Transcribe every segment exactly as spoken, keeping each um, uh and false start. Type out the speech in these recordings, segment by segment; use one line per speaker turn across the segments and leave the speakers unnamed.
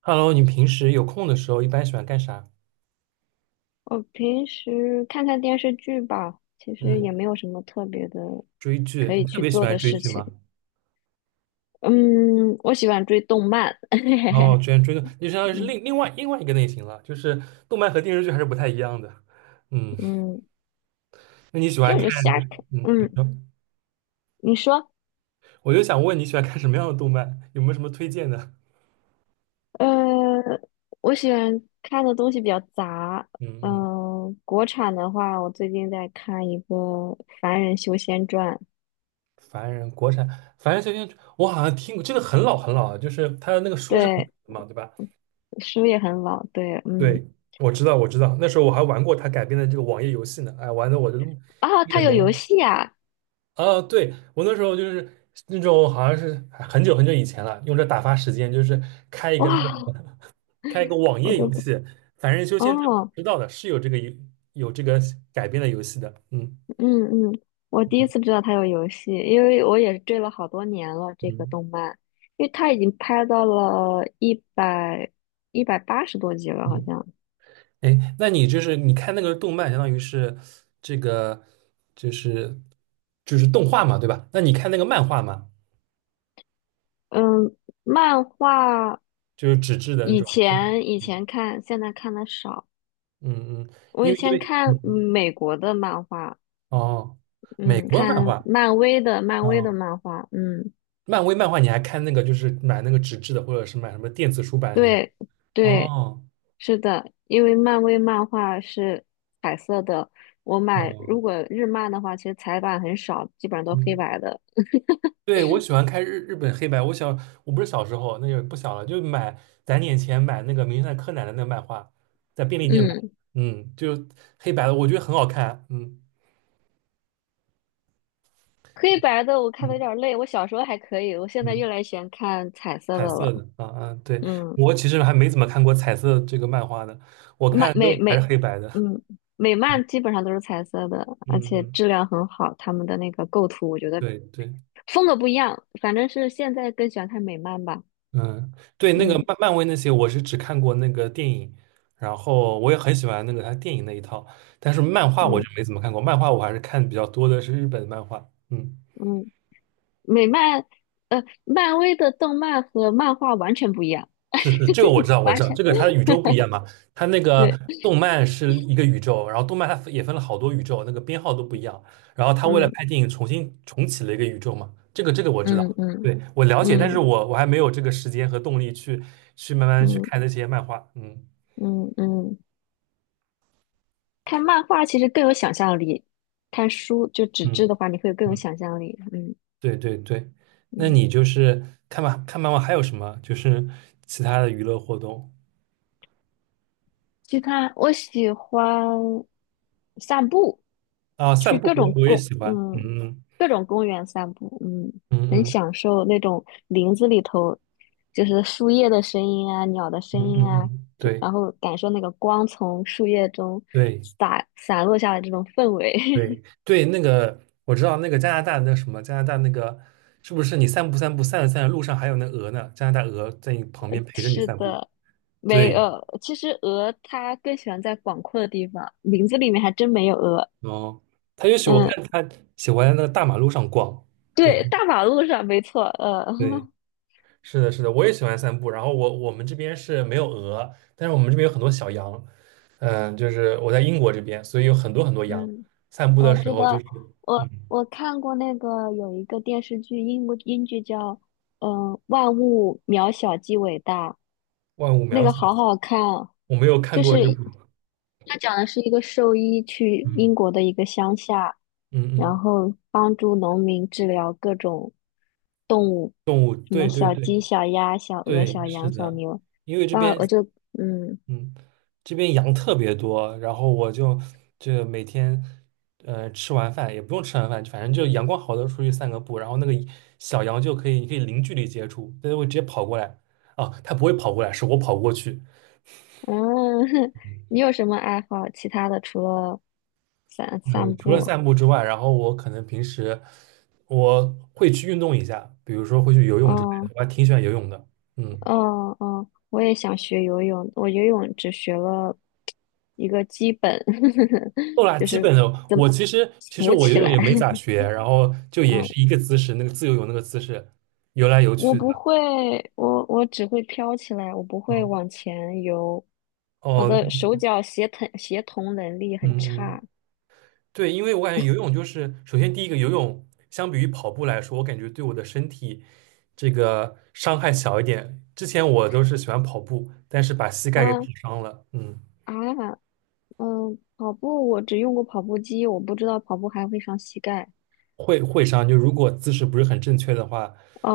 Hello，你平时有空的时候一般喜欢干啥？
我平时看看电视剧吧，其实也
嗯，
没有什么特别的
追剧，
可
你
以
特
去
别喜
做
欢
的
追
事
剧
情。
吗？
嗯，我喜欢追动漫，
哦，居然追的，就相当于是
嗯
另另外另外一个类型了，就是动漫和电视剧还是不太一样的。嗯，
嗯，
那你喜
其实
欢
我
看
就
就
瞎
是
看。
嗯，你
嗯，
说，
你说，
我就想问你喜欢看什么样的动漫？有没有什么推荐的？
呃，我喜欢看的东西比较杂。
嗯嗯，
嗯、国产的话，我最近在看一个《凡人修仙传》，
凡人国产，凡人修仙，我好像听过这个很老很老了，就是他的那个书是很老
对，
的嘛，对吧？
书也很老，对，嗯，
对，我知道我知道，那时候我还玩过他改编的这个网页游戏呢，哎，玩的我都
啊，
一
它
脸
有游
懵。
戏啊，
啊，对，我那时候就是那种好像是很久很久以前了，用这打发时间，就是开一个那个
哇，
开一个网
我
页
都
游
不，
戏，凡人修仙传
哦。
知道的是有这个游有这个改编的游戏的，嗯。
嗯嗯，我第一次知道它有游戏，因为我也是追了好多年了这个
嗯
动漫，因为它已经拍到了一百一百八十多集了，好
嗯，
像。
哎，那你就是你看那个动漫，相当于是这个就是就是动画嘛，对吧？那你看那个漫画嘛，
嗯，漫画
就是纸质的那
以
种，或者
前以
嗯。
前看，现在看的少。
嗯，嗯
我
因
以
为因
前
为
看嗯
嗯
美国的漫画，
哦，美
嗯，
国漫
看
画。
漫威的漫威的
哦。
漫画，嗯。
漫威漫画你还看那个，就是买那个纸质的，或者是买什么电子书版型？
对对，
哦，
是的，因为漫威漫画是彩色的，我买
哦，
如果日漫的话，其实彩版很少，基本上都黑
嗯，
白的。
对，我喜欢看日日本黑白。我小，我不是小时候，那个不小了，就买攒点钱买那个《名侦探柯南》的那个漫画，在便利店买，
嗯，
嗯，就黑白的，我觉得很好看，嗯。
黑
嗯
白的我看的有
嗯，
点累，我小时候还可以，我现在越
嗯
来越喜欢看彩色的
彩色
了。
的，啊啊，对，
嗯，
我其实还没怎么看过彩色这个漫画的，我
漫
看都
美
是还是
美，
黑白的，
嗯，美
嗯。
漫基本上都是彩色的，而
嗯，
且
嗯
质量很好，他们的那个构图我觉得
对对。
风格不一样，反正是现在更喜欢看美漫吧。
嗯，对，那个
嗯
漫漫威那些，我是只看过那个电影，然后我也很喜欢那个他电影那一套，但是漫画我
嗯
就没怎么看过，漫画我还是看比较多的是日本漫画。嗯，
嗯。美漫，呃，漫威的动漫和漫画完全不一样，
是是，这个我知道，我
完
知道，
全
这个它的 宇宙不一样嘛，它那个
对，
动漫是一个宇宙，然后动漫它也分了好多宇宙，那个编号都不一样，然后他为了
嗯
拍电影重新重启了一个宇宙嘛，这个这个我知
嗯
道，
嗯
对，我了解，但是
嗯
我我还没有这个时间和动力去去慢慢去
嗯
看那些漫画。嗯
嗯嗯，看漫画其实更有想象力，看书就纸
嗯。
质的话，你会更有
嗯
想象力，嗯
对对对，那
嗯。
你就是看吧，看妈妈还有什么？就是其他的娱乐活动
其他我喜欢散步，
啊，散
去
步
各
我
种
我也
公，
喜欢，
嗯，
嗯。
各种公园散步，嗯，
嗯
很
嗯
享受那种林子里头，就是树叶的声音啊，鸟的声
嗯。
音
嗯
啊，
嗯，
对
对
然后感受那个光从树叶中
对
洒洒落下来这种氛围。
对 对，那个我知道那个加拿大那什么加拿大那个是不是你散步散步散着散着路上还有那鹅呢？加拿大鹅在你旁
呃
边陪着你
是
散步，
的，没
对
呃，其实鹅它更喜欢在广阔的地方，林子里面还真没有鹅。
哦，他也许我
嗯，
看他喜欢在那个大马路上逛，这
对，
样
大马路上没错，呃。
对。是的，是的，我也喜欢散步。然后我我们这边是没有鹅，但是我们这边有很多小羊。嗯，就是我在英国这边，所以有很多很多羊。
嗯。
散步的
我
时
知
候就
道，
是嗯，
我我看过那个有一个电视剧，英国英剧叫嗯、呃万物渺小即伟大》，
万物
那
渺
个好
小。
好看啊，
我没有看
就
过
是
这部，
它讲的是一个兽医去英
嗯。
国的一个乡下，
嗯
然
嗯，
后帮助农民治疗各种动物，
动物，
什么
对对
小
对
鸡、小鸭、小鹅、
对，
小
是
羊、小
的，
牛，
因为这
啊，
边
我就嗯。
嗯，这边羊特别多，然后我就就每天呃吃完饭也不用吃完饭，反正就阳光好的时候出去散个步，然后那个小羊就可以你可以零距离接触，它就会直接跑过来。哦，它不会跑过来，是我跑过去。
嗯，
嗯，
你有什么爱好？其他的除了散
呃
散
除了
步？
散步之外，然后我可能平时我会去运动一下，比如说会去游泳之类的，
哦
我还挺喜欢游泳的。嗯。
哦哦，我也想学游泳，我游泳只学了一个基本，
够啦，
就
基
是
本的。
怎么
我其实其实
浮
我游
起
泳
来。
也没咋 学，然后就也
嗯，
是一个姿势，那个自由泳那个姿势，游来游
我
去的。
不会，我我只会飘起来，我不会
嗯，
往前游，我
哦，
的手脚协同协同能力很
嗯，嗯
差。
对，因为我感觉游泳就是，首先第一个游泳相比于跑步来说，我感觉对我的身体这个伤害小一点。之前我都是喜欢跑步，但是把膝盖给跑
嗯
伤了。嗯，
啊，嗯，跑步我只用过跑步机，我不知道跑步还会伤膝盖。
会会伤，就如果姿势不是很正确的话，
啊，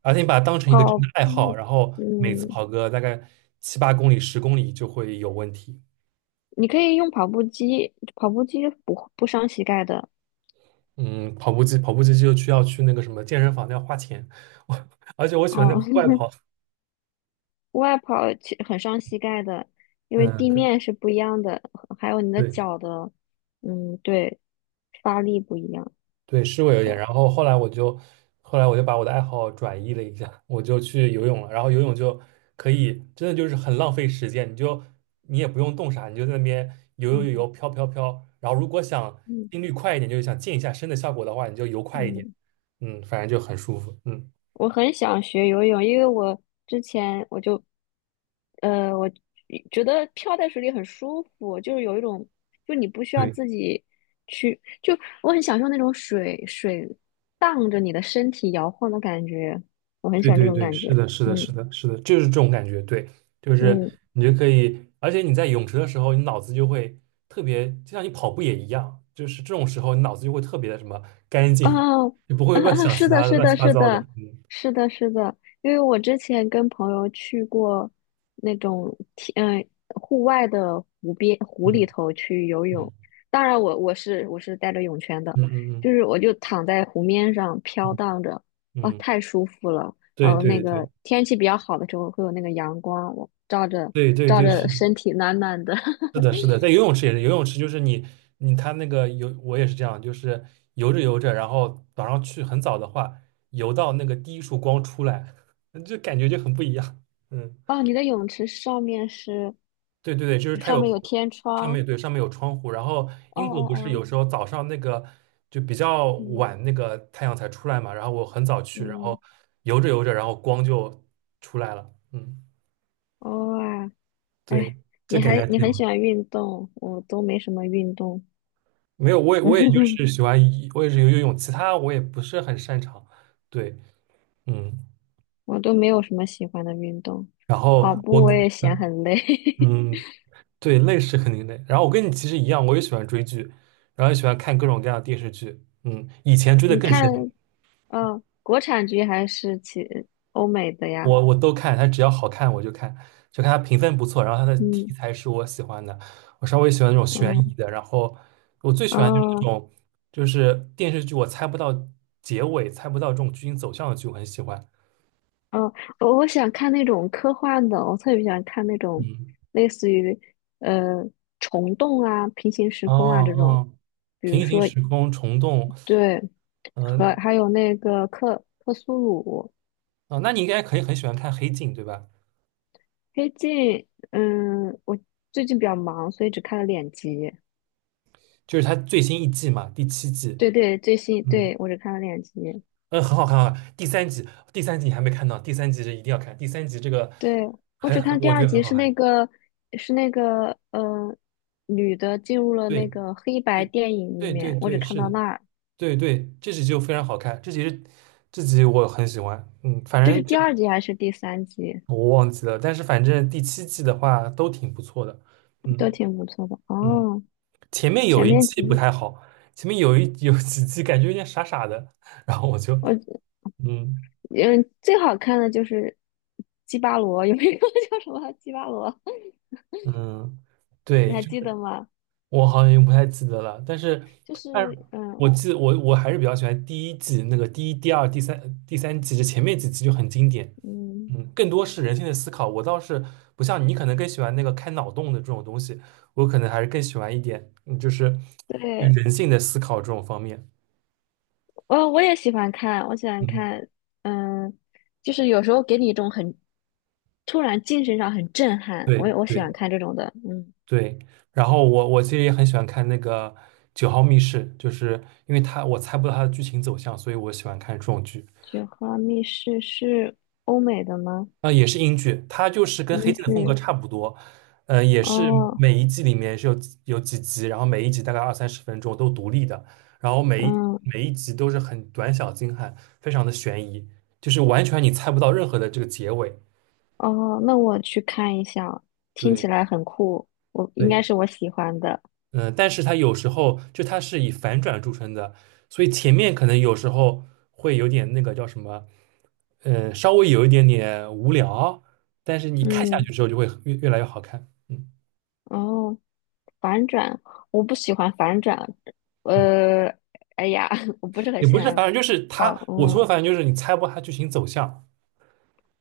而且你把它当成一个真
跑
的爱好，
步，
然后每次
嗯，
跑个大概七八公里、十公里就会有问题。
你可以用跑步机，跑步机不不伤膝盖的。
嗯，跑步机，跑步机就需要去那个什么健身房，要花钱。我而且我喜欢在
哦，
户外 跑，
户外跑其很伤膝盖的，因为
嗯，
地
可
面是不一样的，还有你的
对
脚的，嗯，对，发力不一样。
对，是会
是
有点。
的，
然后后来我就，后来我就把我的爱好转移了一下，我就去游泳了。然后游泳就可以，真的就是很浪费时间，你就你也不用动啥，你就在那边游游游游，
嗯
飘飘飘。然后如果想
嗯
心率快一点，就是想健一下身的效果的话，你就游快一点，
嗯。
嗯，反正就很舒服，嗯。
我很想学游泳，因为我之前我就，呃，我觉得漂在水里很舒服，就是有一种，就你不需要
对。
自己去，就我很享受那种水水荡着你的身体摇晃的感觉，我很
对
喜欢这
对
种
对，
感觉。
是的，是的，
嗯
是的，是的，就是这种感觉。对，就是
嗯。
你就可以，而且你在泳池的时候，你脑子就会特别，就像你跑步也一样，就是这种时候，你脑子就会特别的什么干净，
哦，
就不会
啊啊，
乱 想
是
其
的，
他的
是
乱七
的，
八
是
糟的。
的，是的，是的，因为我之前跟朋友去过那种天，嗯、户外的湖边湖里
嗯
头去游泳，
嗯。
当然我我是我是带着泳圈的，
嗯嗯。嗯
就是我就躺在湖面上飘
嗯
荡着，啊，
嗯，嗯
太舒服了。然
对
后那
对对
个天气比较好的时候会有那个阳光，我照着
对对
照
对，是
着
的。
身体暖暖的。
是 的，是的，在游泳池也是，游泳池就是你你他那个游，我也是这样，就是游着游着，然后早上去很早的话，游到那个第一束光出来，就感觉就很不一样。嗯，
哦，你的泳池上面是
对对对，就是它
上
有
面有天
上
窗。
面对上面有窗户，然后
哦
英国
哦
不是
哦。
有时候早上那个就比较
嗯
晚那个太阳才出来嘛，然后我很早去，然后
嗯，
游着游着，然后光就出来了。嗯，
哦啊，
对，
哎，
这
你
感觉
还
还
你
挺
很
好。
喜欢运动，我都没什么运动，
没有，我也我也就 是喜欢游，我也是游游泳，其他我也不是很擅长。对，嗯，
我都没有什么喜欢的运动，
然后
跑
我
步我
跟，
也嫌很累。
嗯，对，累是肯定累。然后我跟你其实一样，我也喜欢追剧，然后也喜欢看各种各样的电视剧。嗯，以 前追的
你
更深，
看，嗯、国产剧还是其欧美的呀？
我我都看，它只要好看我就看，就看它评分不错，然后它的题
嗯
材是我喜欢的，我稍微喜欢那种悬
嗯
疑的，然后我最喜欢就是那
哦
种就是电视剧我猜不到结尾，猜不到这种剧情走向的剧，我很喜欢。
哦，我我想看那种科幻的，我特别想看那种
嗯。
类似于呃虫洞啊、平行时
哦
空啊这种，
哦，
比如
平行
说
时空虫洞，
对，和
嗯
还有那个克克苏鲁
哦，那你应该可以很喜欢看《黑镜》对吧？
黑镜，嗯，我最近比较忙，所以只看了两集。
就是它最新一季嘛，第七季，
对对，最新，
嗯。
对，我只看了两集。
嗯，很好看啊。第三集，第三集你还没看到，第三集是一定要看，第三集这个
对，我只
很很，
看第
我
二
觉得很
集
好
是
看。
那个是那个呃女的进入了那
对，
个黑白
第
电影里
对对
面，我只
对，
看
是
到
的，
那儿。
对对，这集就非常好看，这集是这集我很喜欢，嗯，反
这
正
是第
这个
二集还是第三集？
我忘记了，但是反正第七季的话都挺不错的，
都
嗯。
挺不错的
嗯。
哦。
前面有
前
一
面
季
几
不
集
太好，前面有一有几季感觉有点傻傻的，然后我就
我
嗯。
嗯最好看的就是基巴罗，有一个 叫什么基巴罗？
嗯，
你
对，
还
就
记得吗？
我好像也不太记得了，但是
就是
但是
嗯
我记得我我还是比较喜欢第一季那个第一、第二、第三、第三季，这前面几季就很经典，
嗯，
嗯，更多是人性的思考。我倒是不像你，可能更喜欢那个开脑洞的这种东西，我可能还是更喜欢一点，嗯，就是
对，
人性的思考这种方面。
哦，我也喜欢看，我喜欢
嗯，
看，嗯，就是有时候给你一种很突然精神上很震撼，
对
我也我喜
对。
欢看这种的，嗯，
对，然后我我其实也很喜欢看那个《九号密室》，就是因为它我猜不到它的剧情走向，所以我喜欢看这种剧。
《雪花密室》是欧美的吗？
啊、也是英剧，它就是跟《黑
英
镜》的风
剧？
格差不多，呃，也是
哦，
每一季里面是有几有几集，然后每一集大概二三十分钟都独立的，然后每一
嗯，
每一集都是很短小精悍，非常的悬疑，就是完全你猜不到任何的这个结尾。
哦，那我去看一下，听起
对
来很酷，我应该
对，
是我喜欢的，
嗯，呃但是它有时候就它是以反转著称的，所以前面可能有时候会有点那个叫什么，呃，稍微有一点点无聊，但是你看下
嗯，
去之后就会越越来越好看。嗯。
哦。反转，我不喜欢反转。
嗯，
呃，哎呀，我不是很
也
喜
不是
欢
反正就是
搞，
它，我说的
嗯，
反正就是你猜不到它剧情走向，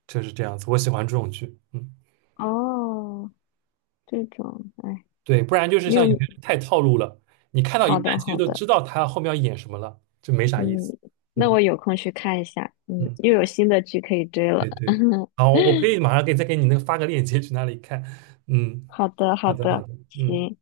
就是这样子。我喜欢这种剧，嗯，
哦，这种，哎，
对，不然就是
你
像
有，
有些人太套路了，你看到一
好
半
的，
其实
好
都
的，
知道它后面要演什么了，就没啥意
嗯，
思。
那
嗯。
我有空去看一下，嗯，
嗯。
又有新的剧可以追了。
对对，好，我可以马上给再给你那个发个链接去那里看。嗯，
好的，
好
好
的好
的，
的，嗯。
行。